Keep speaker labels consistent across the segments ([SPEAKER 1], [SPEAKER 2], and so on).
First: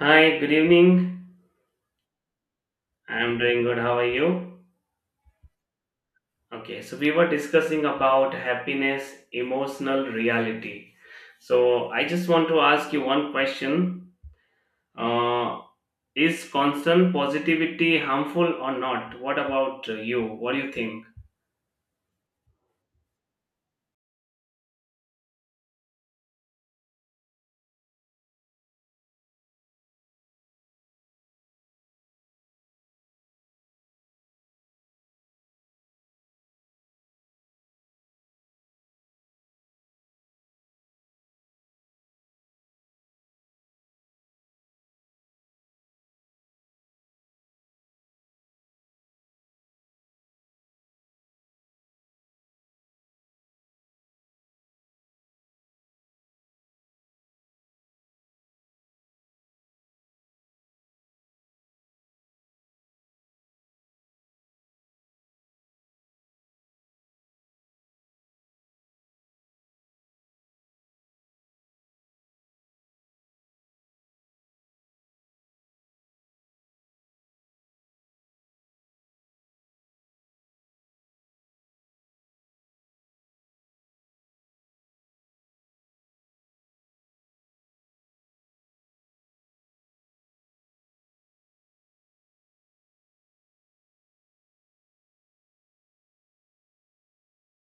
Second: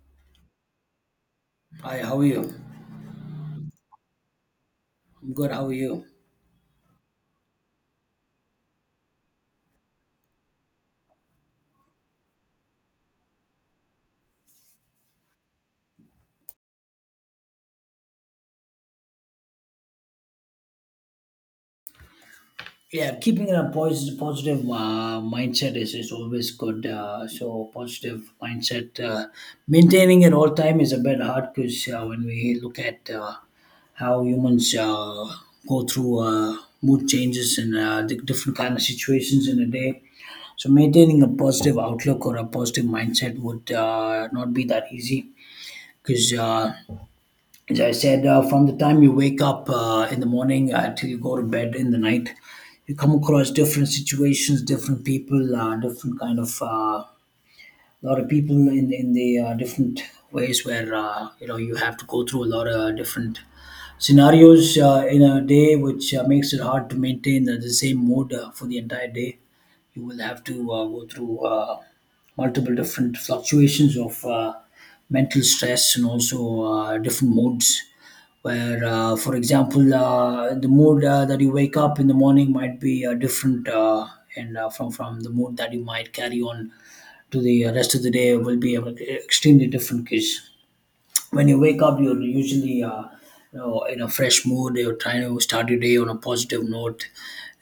[SPEAKER 1] Hi, good evening.
[SPEAKER 2] Hi, how are you?
[SPEAKER 1] I'm doing good. How are you?
[SPEAKER 2] I'm good. How are you?
[SPEAKER 1] Okay, so we were discussing about happiness, emotional reality. So I just want to ask you one question. Uh, is constant positivity harmful or not? What about you? What do you think?
[SPEAKER 2] Yeah, keeping a positive mindset is always good. So positive mindset, maintaining it all time is a bit hard because when we look at how humans go through mood changes and different kind of situations in a day, so maintaining a positive outlook or a positive mindset would not be that easy, because, as I said, from the time you wake up in the morning till you go to bed in the night, you come across different situations, different people, different kind of a lot of people in the different ways where you have to go through a lot of different scenarios in a day, which makes it hard to maintain the same mood for the entire day. You will have to go through multiple different fluctuations of mental stress and also different moods. For example, the mood that you wake up in the morning might be different, and from the mood that you might carry on to the rest of the day will be extremely different. Case when you wake up you're usually in a fresh mood, you're trying to start your day on a positive note,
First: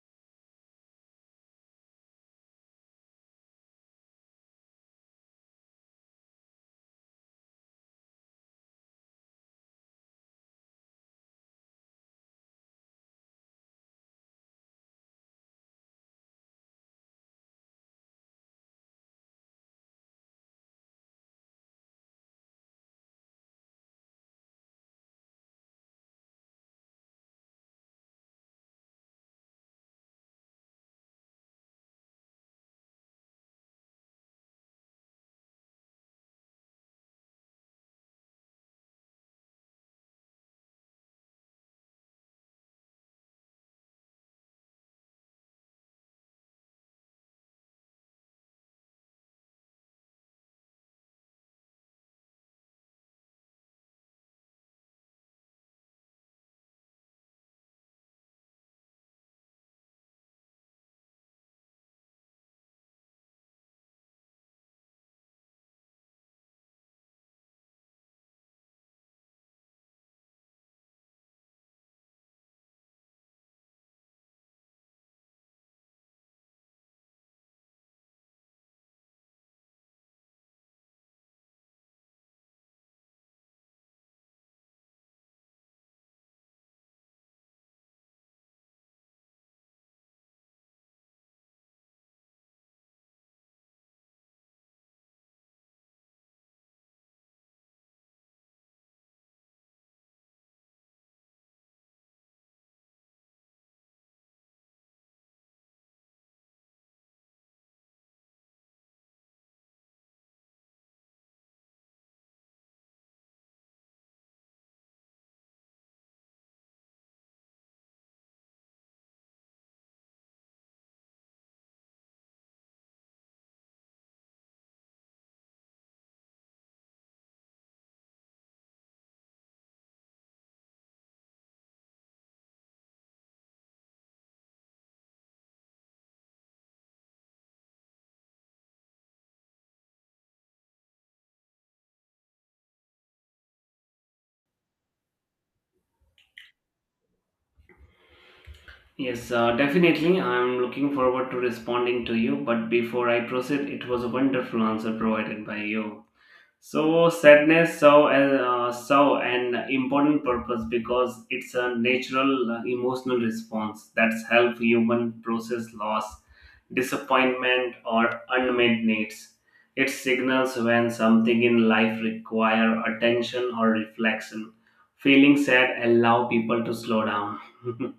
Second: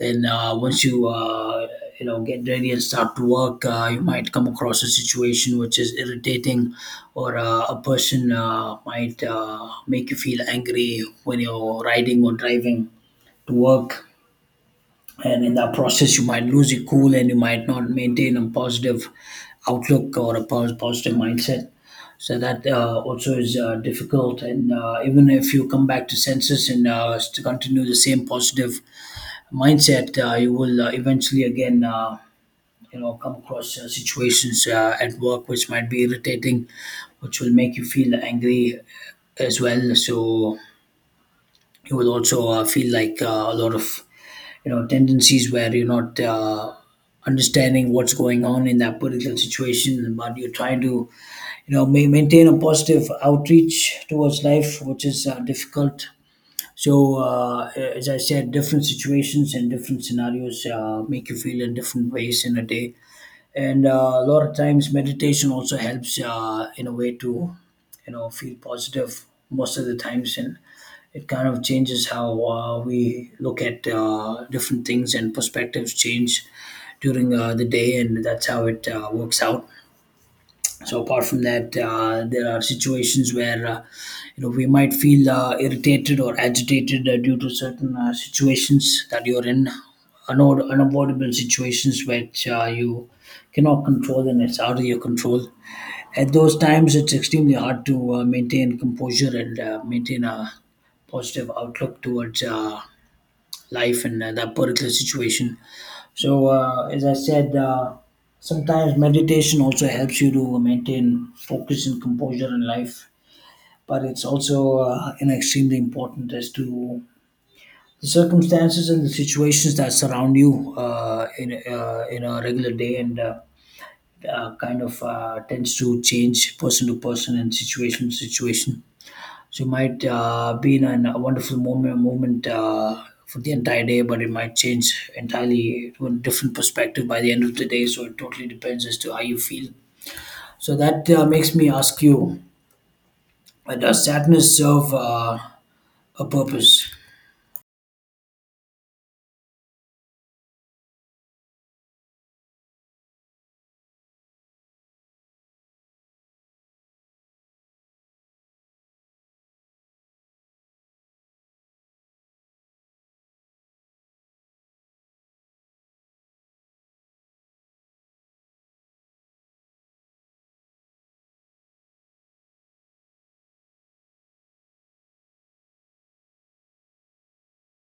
[SPEAKER 2] and once you you know get ready and start to work, you might come across a situation which is irritating, or a person might make you feel angry when you're riding or driving to work, and in that process you might lose your cool and you might not maintain a positive outlook or a positive mindset. So that also is difficult, and even if you come back to senses and to continue the same positive mindset, you will eventually again come across situations at work which might be irritating, which will make you feel angry as well. So you will also feel like a lot of tendencies where you're not understanding what's going on in that particular situation, but you're trying to maintain a positive outreach towards life, which is difficult. So uh, as I said, different situations and different scenarios make you feel in different ways in a day. And a lot of times, meditation also helps in a way to feel positive most of the times, and it kind of changes how we look at different things, and perspectives change during the day, and that's how it works out. So apart from that, there are situations where we might feel irritated or agitated due to certain situations that you're in, unavoidable situations which you cannot control and it's out of your control. At those times, it's extremely hard to maintain composure and maintain a positive outlook towards life and that particular situation. So, as I said, sometimes meditation also helps you to maintain focus and composure in life, but it's also an extremely important as to the circumstances and the situations that surround you in a regular day, and kind of tends to change person to person and situation to situation. So it might be in a wonderful moment for the entire day, but it might change entirely to a different perspective by the end of the day. So it totally depends as to how you feel. So that makes me ask you, does sadness serve a purpose?
[SPEAKER 1] Yes, definitely. I'm looking forward to responding to you. But before I proceed, it was a wonderful answer provided by you. So sadness serve as serve an important purpose because it's a natural emotional response that's help human process loss, disappointment, or unmet needs. It signals when something in life require attention or reflection. Feeling sad allow people to slow down.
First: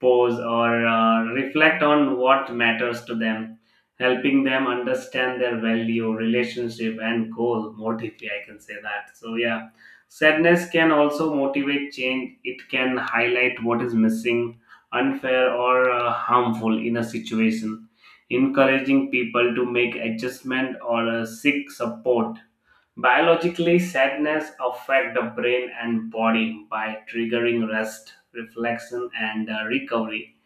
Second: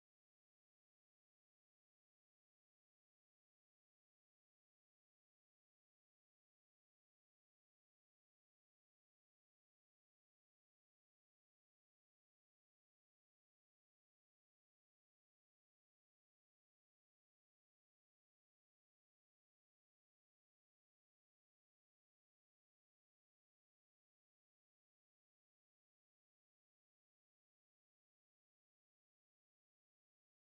[SPEAKER 1] Pause, or reflect on what matters to them, helping them understand their value, relationship, and goal more deeply. I can say that. So, yeah, sadness can also motivate change. It can highlight what is missing, unfair, or harmful in a situation. Encouraging people to make adjustment or seek support. Biologically, sadness affects the brain and body by triggering rest, reflection, and recovery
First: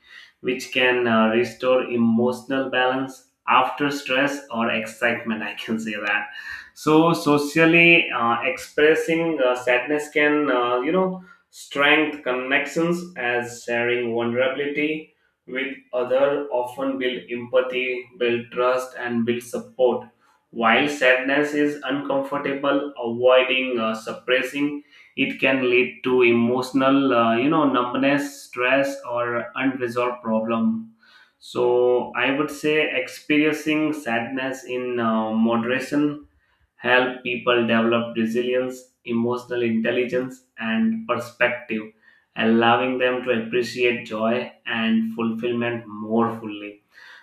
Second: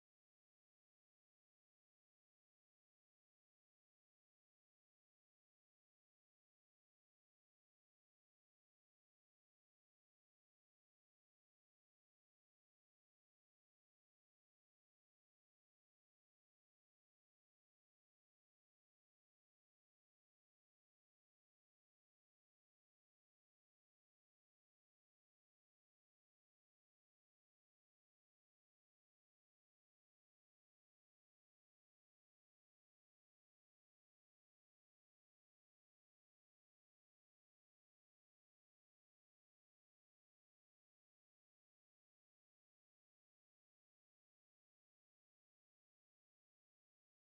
[SPEAKER 1] which can restore emotional balance after stress or excitement. I can say that. So socially expressing sadness can, you know, strengthen connections as sharing vulnerability with other often build empathy, build trust, and build support. While sadness is uncomfortable, avoiding suppressing it can lead to emotional, you know, numbness, stress, or unresolved problem. So I would say experiencing sadness in moderation help people develop resilience, emotional intelligence, and perspective, allowing them to appreciate joy and fulfillment more fully.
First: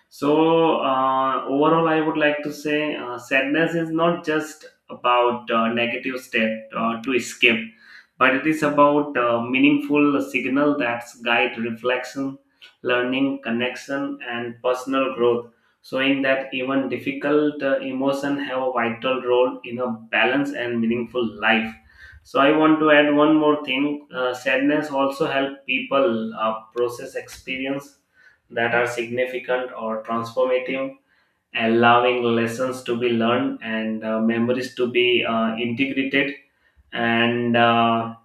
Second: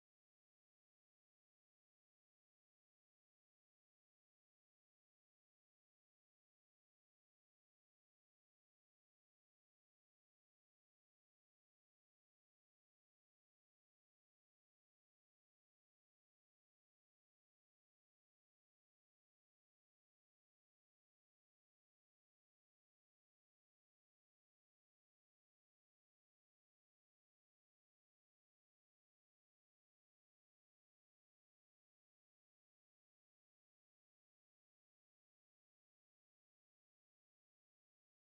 [SPEAKER 1] So, overall, I would like to say sadness is not just about negative step to escape, but it is about meaningful signal that guide reflection, learning, connection, and personal growth, showing that even difficult emotion have a vital role in a balanced and meaningful life. So I want to add one more thing. Sadness also help people process experience that are significant or transformative, allowing lessons to be learned and memories to be integrated and uh,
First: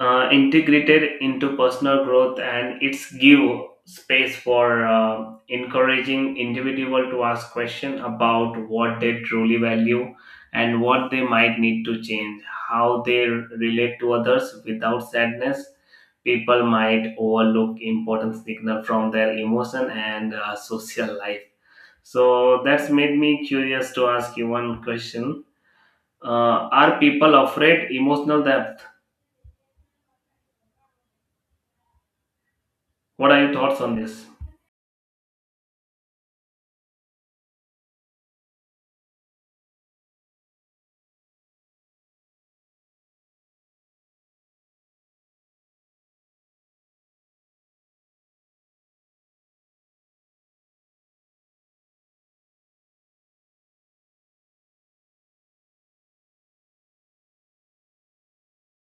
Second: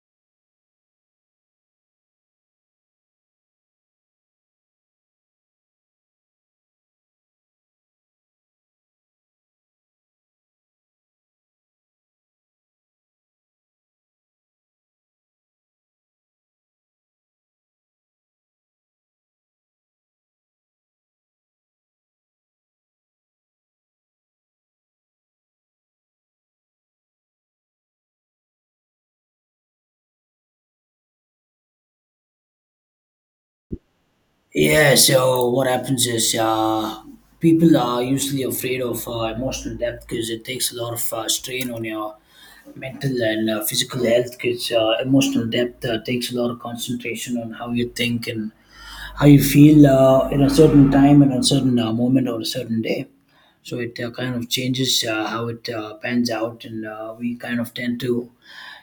[SPEAKER 1] uh, integrated into personal growth, and it's give space for encouraging individual to ask question about what they truly value and what they might need to change, how they relate to others. Without sadness, people might overlook important signal from their emotion and social life. So that's made me curious to ask you one question. Are people afraid emotional depth? What are your thoughts on this?
[SPEAKER 2] Yeah, so what happens is, people are usually afraid of emotional depth because it takes a lot of strain on your mental and physical health, because emotional depth takes a lot of concentration on how you think and how you feel in a certain time and a certain moment or a certain day. So it kind of changes how it pans out, and we kind of tend to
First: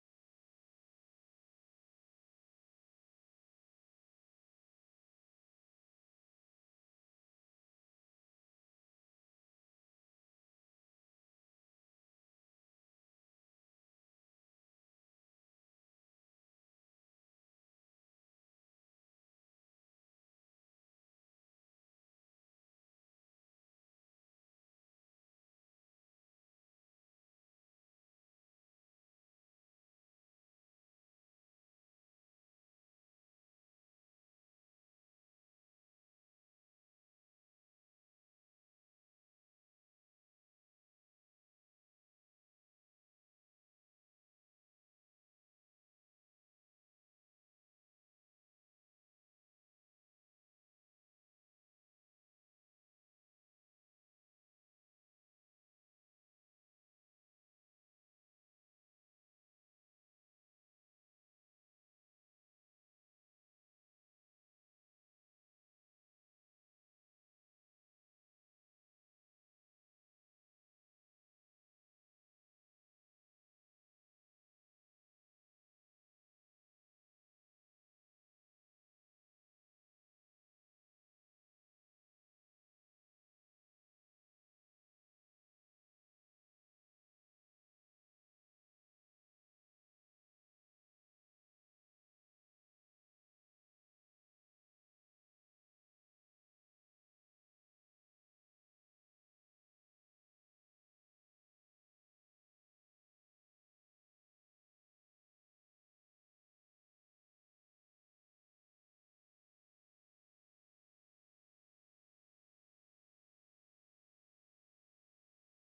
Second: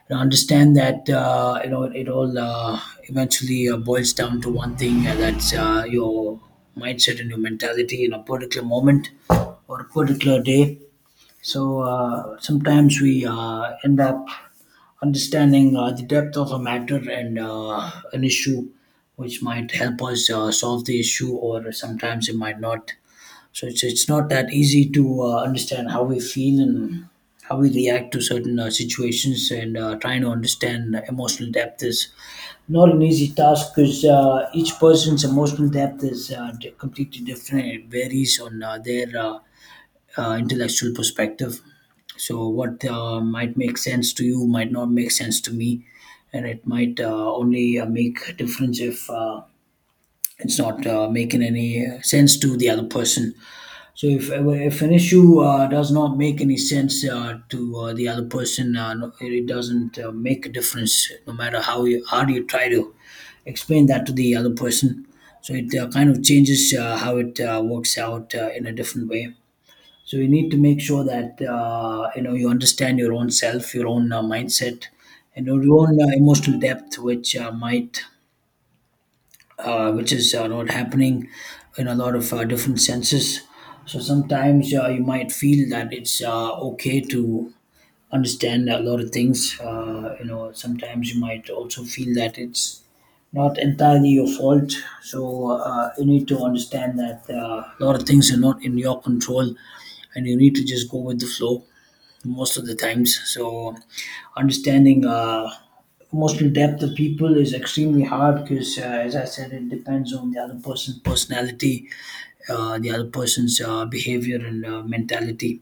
[SPEAKER 2] understand that it all eventually boils down to one thing, that's your mindset and your mentality in a particular moment or a particular day. So sometimes we end up understanding the depth of a matter and an issue, which might help us solve the issue, or sometimes it might not. So it's not that easy to understand how we feel and how we react to certain situations, and trying to understand emotional depth is not an easy task because each person's emotional depth is completely different. It varies on their intellectual perspective. So, what might make sense to you might not make sense to me, and it might only make difference if it's not making any sense to the other person. So, if an issue does not make any sense to the other person, it doesn't make a difference, no matter how hard you try to explain that to the other person. So, it kind of changes how it works out in a different way. So you need to make sure that you understand your own self, your own mindset, and your own emotional depth, which is not happening in a lot of different senses. So sometimes you might feel that it's okay to understand a lot of things. Sometimes you might also feel that it's not entirely your fault. So you need to understand that a lot of things are not in your control, and you need to just go with the flow most of the times. So understanding emotional depth of people is extremely hard because, as I said, it depends on the other person's personality, the other person's behavior and mentality.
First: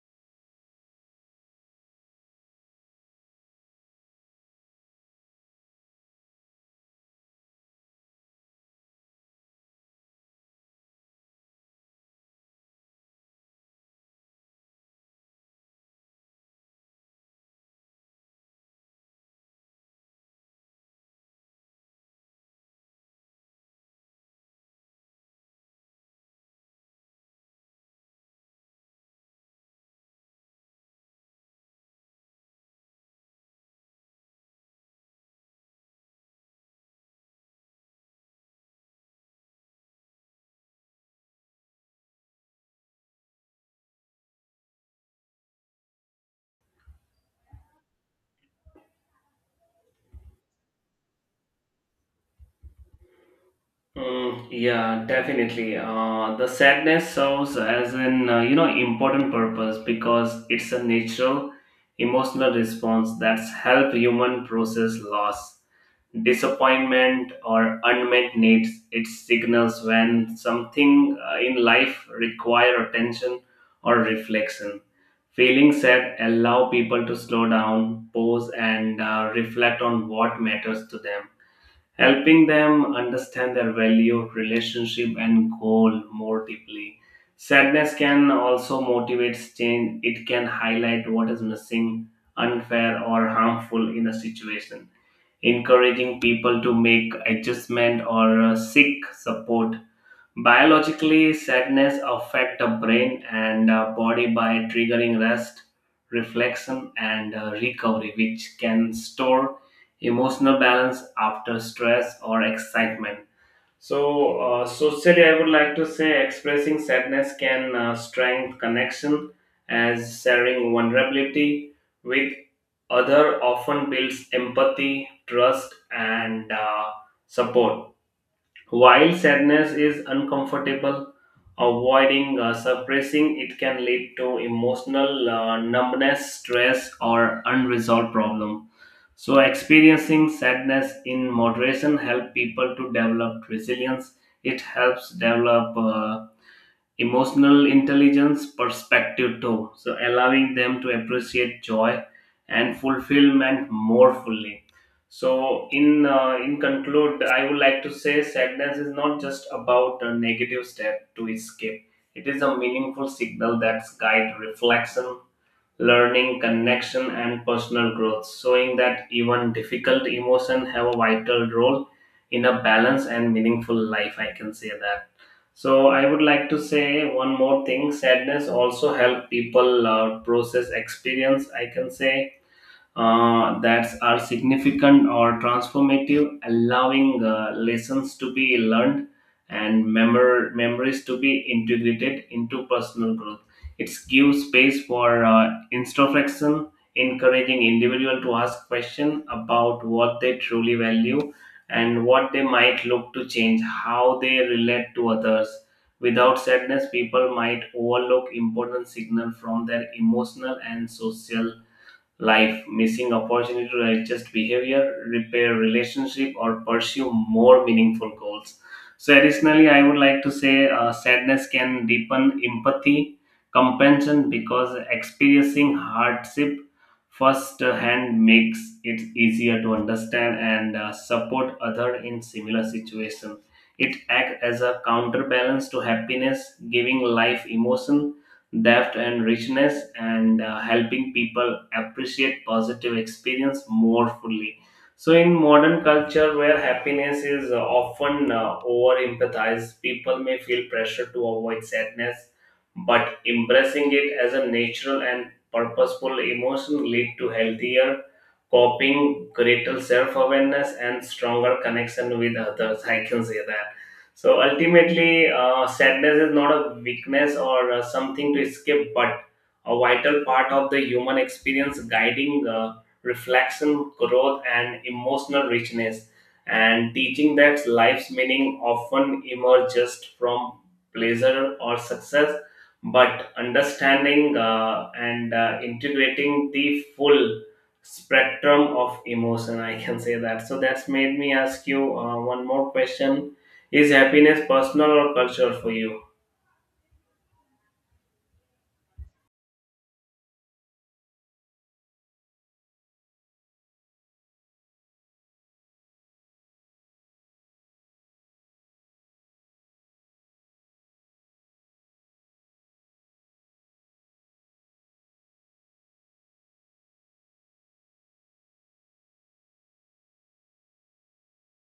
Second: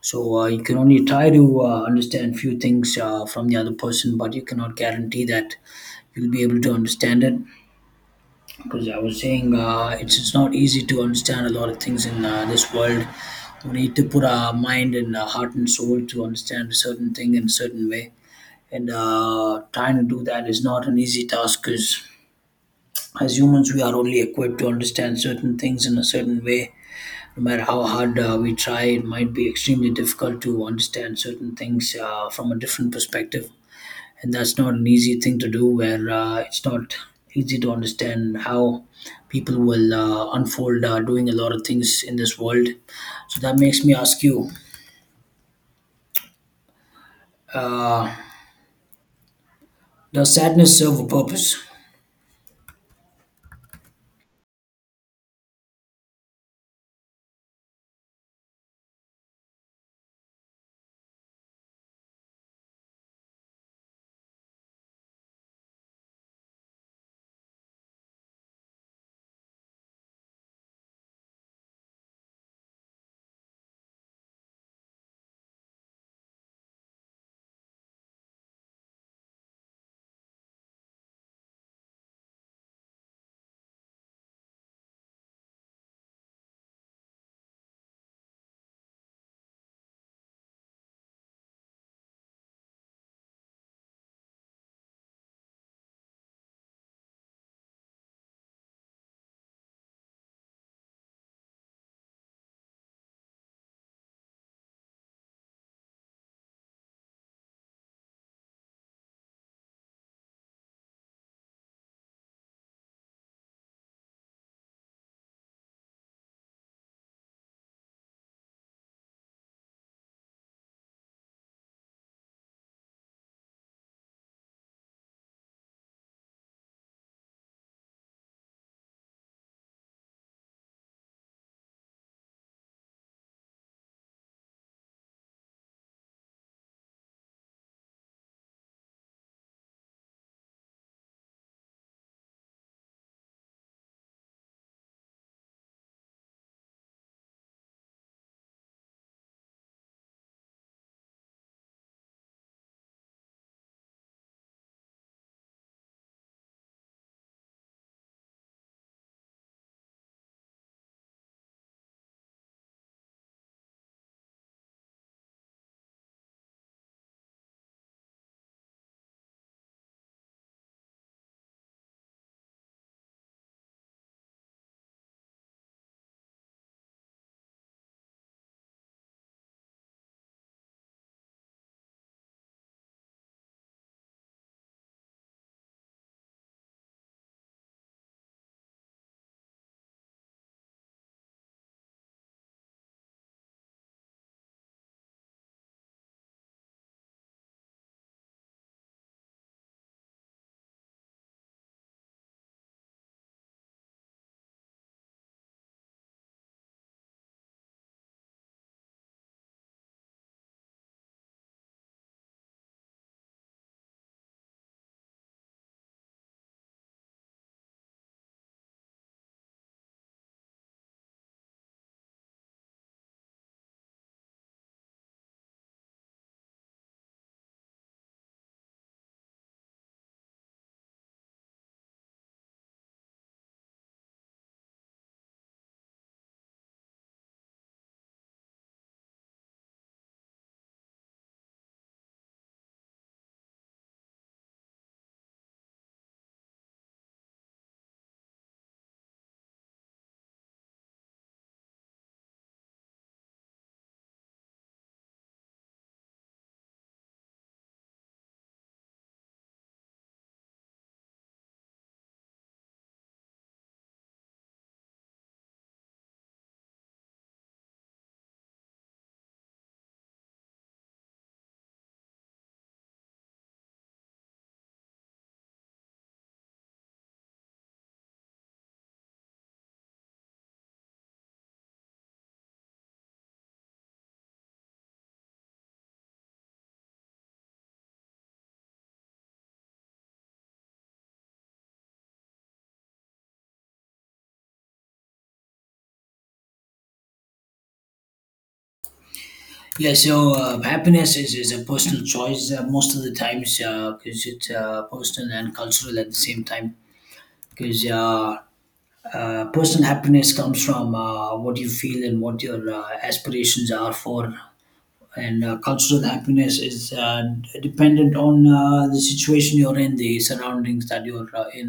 [SPEAKER 2] So you can only try to understand few things from the other person, but you cannot guarantee that you'll be able to understand it. Because I was saying, it's not easy to understand a lot of things in this world. We need to put our mind and heart and soul to understand a certain thing in a certain way, and trying to do that is not an easy task. Because as humans, we are only equipped to understand certain things in a certain way. No matter how hard we try, it might be extremely difficult to understand certain things from a different perspective. And that's not an easy thing to do, where it's not easy to understand how people will unfold doing a lot of things in this world. So that makes me ask you, does sadness serve a purpose?
[SPEAKER 1] Mm, yeah, definitely. The sadness serves as an you know important purpose because it's a natural emotional response that's help human process loss, disappointment, or unmet needs. It signals when something in life require attention or reflection. Feeling sad allow people to slow down, pause, and reflect on what matters to them, helping them understand their value, relationship, and goal more deeply. Sadness can also motivate change. It can highlight what is missing, unfair, or harmful in a situation, encouraging people to make adjustment or seek support. Biologically, sadness affect the brain and body by triggering rest, reflection, and recovery, which can store emotional balance after stress or excitement. So, socially, I would like to say expressing sadness can strengthen connection as sharing vulnerability with other often builds empathy, trust, and support. While sadness is uncomfortable, avoiding suppressing it can lead to emotional numbness, stress, or unresolved problem. So, experiencing sadness in moderation helps people to develop resilience. It helps develop emotional intelligence perspective too. So, allowing them to appreciate joy and fulfillment more fully. So, in conclude, I would like to say sadness is not just about a negative step to escape. It is a meaningful signal that guides reflection, learning, connection, and personal growth, showing that even difficult emotions have a vital role in a balanced and meaningful life. I can say that. So I would like to say one more thing. Sadness also help people process experience. I can say that are significant or transformative, allowing lessons to be learned and memories to be integrated into personal growth. It gives space for introspection, encouraging individual to ask questions about what they truly value and what they might look to change, how they relate to others. Without sadness, people might overlook important signal from their emotional and social life, missing opportunity to adjust behavior, repair relationship, or pursue more meaningful goals. So, additionally, I would like to say sadness can deepen empathy, compassion, because experiencing hardship firsthand makes it easier to understand and support other in similar situation. It acts as a counterbalance to happiness, giving life emotion depth and richness, and helping people appreciate positive experience more fully. So in modern culture where happiness is often over empathized, people may feel pressure to avoid sadness, but embracing it as a natural and purposeful emotion lead to healthier coping, greater self-awareness, and stronger connection with others. I can say that. So ultimately, sadness is not a weakness or something to escape, but a vital part of the human experience, guiding reflection, growth, and emotional richness, and teaching that life's meaning often emerges just from pleasure or success, but understanding and integrating the full spectrum of emotion. I can say that. So that's made me ask you one more question. Is happiness personal or cultural for you?
[SPEAKER 2] Yeah, so happiness is a personal choice most of the times, because it's personal and cultural at the same time. Because personal happiness comes from what you feel and what your aspirations are for, and cultural happiness is dependent on the situation you're in, the surroundings that you're in,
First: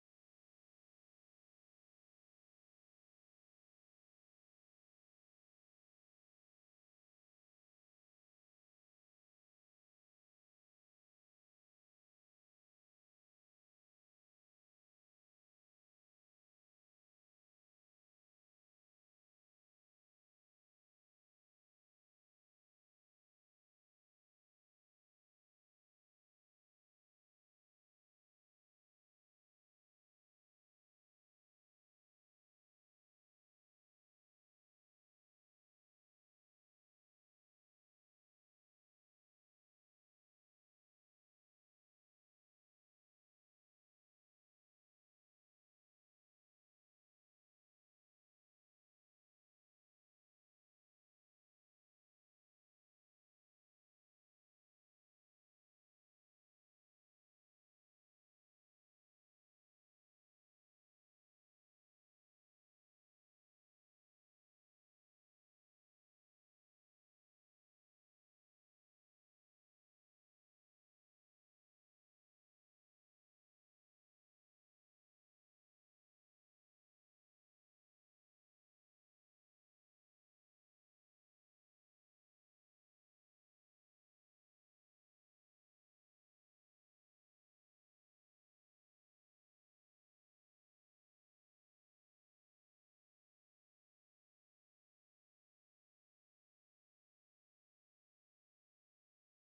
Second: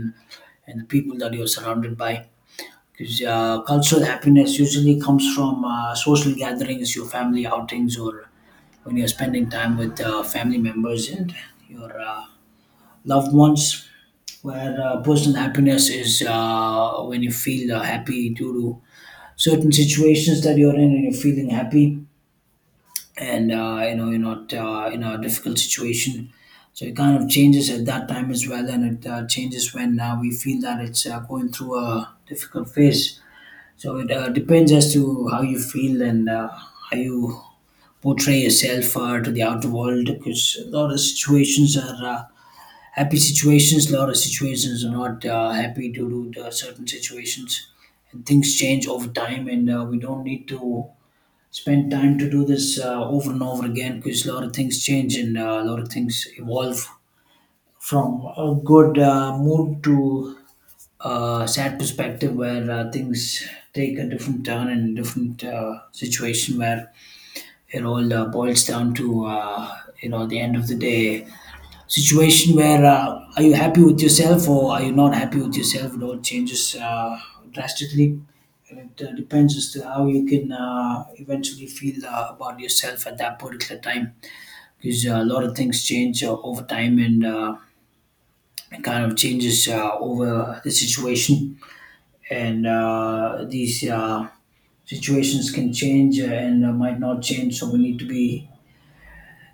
[SPEAKER 2] and the people that you're surrounded by, because cultural happiness usually comes from social gatherings, your family outings, or when you're spending time with family members and your loved ones. Where personal happiness is when you feel happy due to certain situations that you're in and you're feeling happy, and you're not in a difficult situation. So it kind of changes at that time as well, and it changes when we feel that it's going through a difficult phase. So it depends as to how you feel and how you portray yourself to the outer world, because a lot of situations are happy situations, a lot of situations are not happy due to the certain situations, and things change over time, and we don't need to spend time to do this over and over again, because a lot of things change and a lot of things evolve from a good mood to a sad perspective, where things take a different turn and different situation, where it all boils down to the end of the day situation, where are you happy with yourself, or are you not happy with yourself? It all changes drastically. And it depends as to how you can eventually feel about yourself at that particular time, because a lot of things change over time, and it kind of changes over the situation. And these situations can change and might not change, so we need to be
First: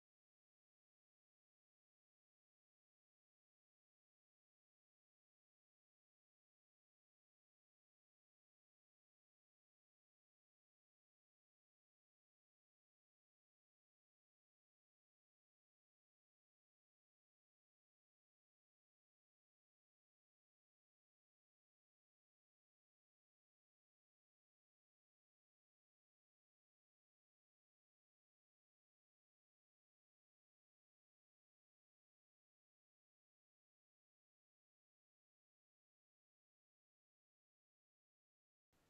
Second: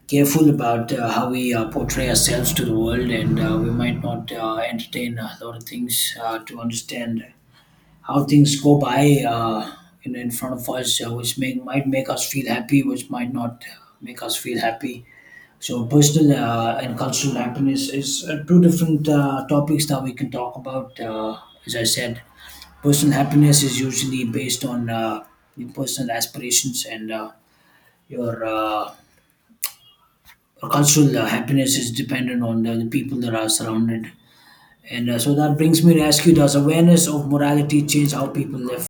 [SPEAKER 2] careful about how we portray ourselves to the world, and we might not entertain a lot of things to understand how things go by in front of us, which might make us feel happy, which might not make us feel happy. So, personal and cultural happiness is two different topics that we can talk about. As I said, personal happiness is usually based on your personal aspirations, and your cultural happiness is dependent on the people that are surrounded. And so that brings me to ask you, does awareness of morality change how people live?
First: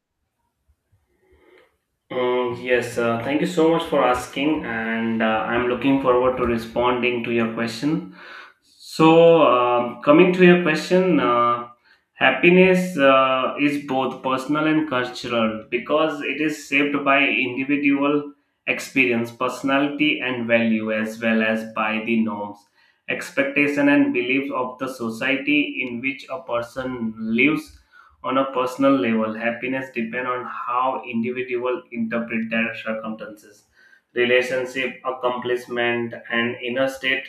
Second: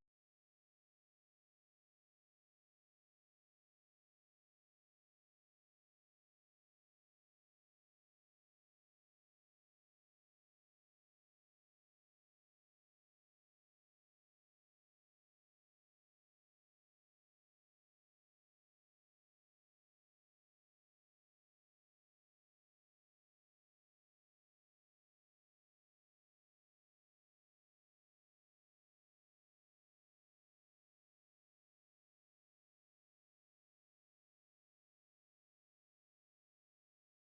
[SPEAKER 1] Mm, yes, thank you so much for asking, and I'm looking forward to responding to your question. So, coming to your question, happiness is both personal and cultural because it is shaped by individual experience, personality, and value, as well as by the norms, expectation, and beliefs of the society in which a person lives. On a personal level, happiness depends on how individual interpret their circumstances, relationship, accomplishment, and inner state,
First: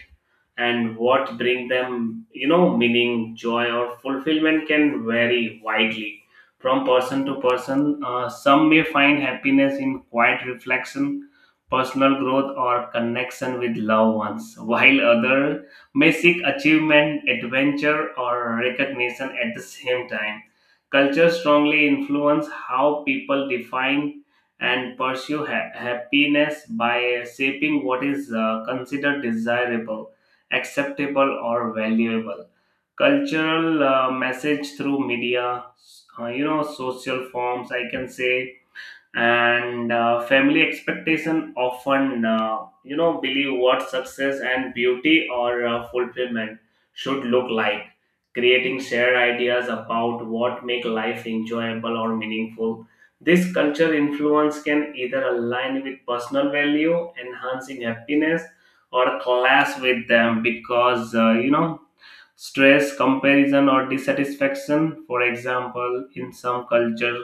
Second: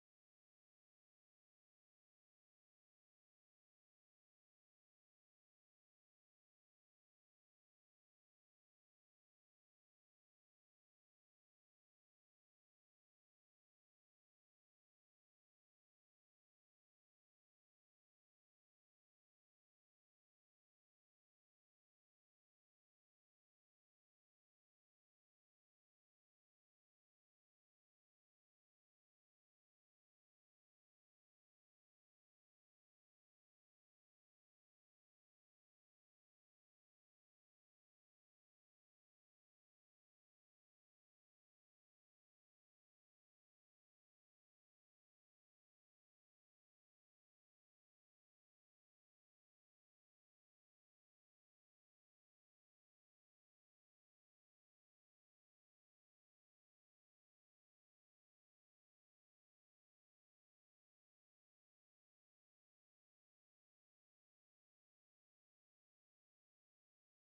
[SPEAKER 1] and what bring them, you know, meaning, joy, or fulfillment can vary widely from person to person. Some may find happiness in quiet reflection, personal growth, or connection with loved ones while others may seek achievement, adventure, or recognition. At the same time, culture strongly influence how people define and pursue happiness by shaping what is considered desirable, acceptable, or valuable. Cultural message through media, you know, social forms, I can say, and family expectation often, you know, believe what success and beauty or fulfillment should look like, creating shared ideas about what make life enjoyable or meaningful. This culture influence can either align with personal value, enhancing happiness, or clash with them because, you know, stress, comparison, or dissatisfaction. For example, in some culture,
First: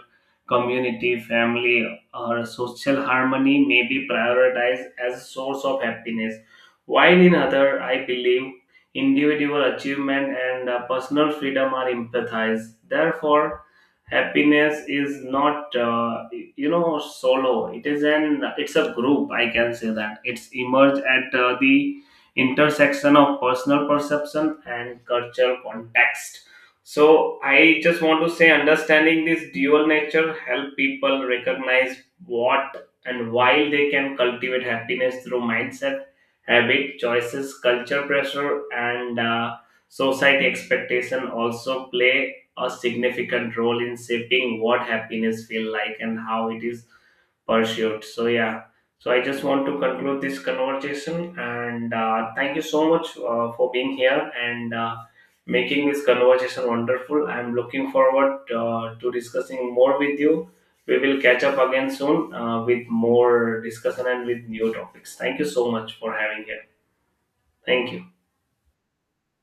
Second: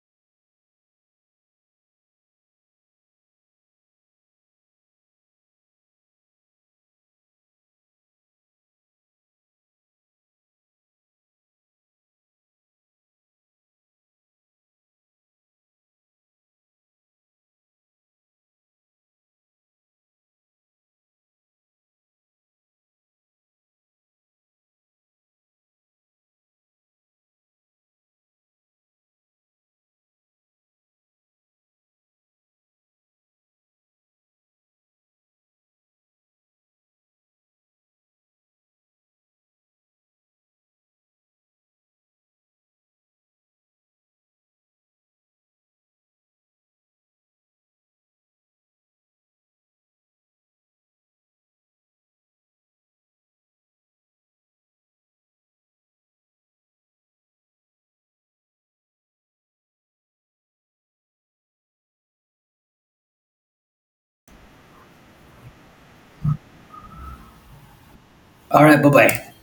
[SPEAKER 1] community, family, or social harmony may be prioritized as a source of happiness, while in other, I believe individual achievement and personal freedom are empathized. Therefore, happiness is not you know solo, it is an it's a group, I can say that. It's emerged at the intersection of personal perception and cultural context. So I just want to say understanding this dual nature help people recognize what and why they can cultivate happiness through mindset, habit, choices. Culture pressure and society expectation also play a significant role in shaping what happiness feel like and how it is pursued. So yeah, so I just want to conclude this conversation and thank you so much for being here and making this conversation wonderful. I'm looking forward to discussing more with you. We will catch up again soon with more discussion and with new topics. Thank you so much for having here. Thank you.
[SPEAKER 2] All right, bye bye.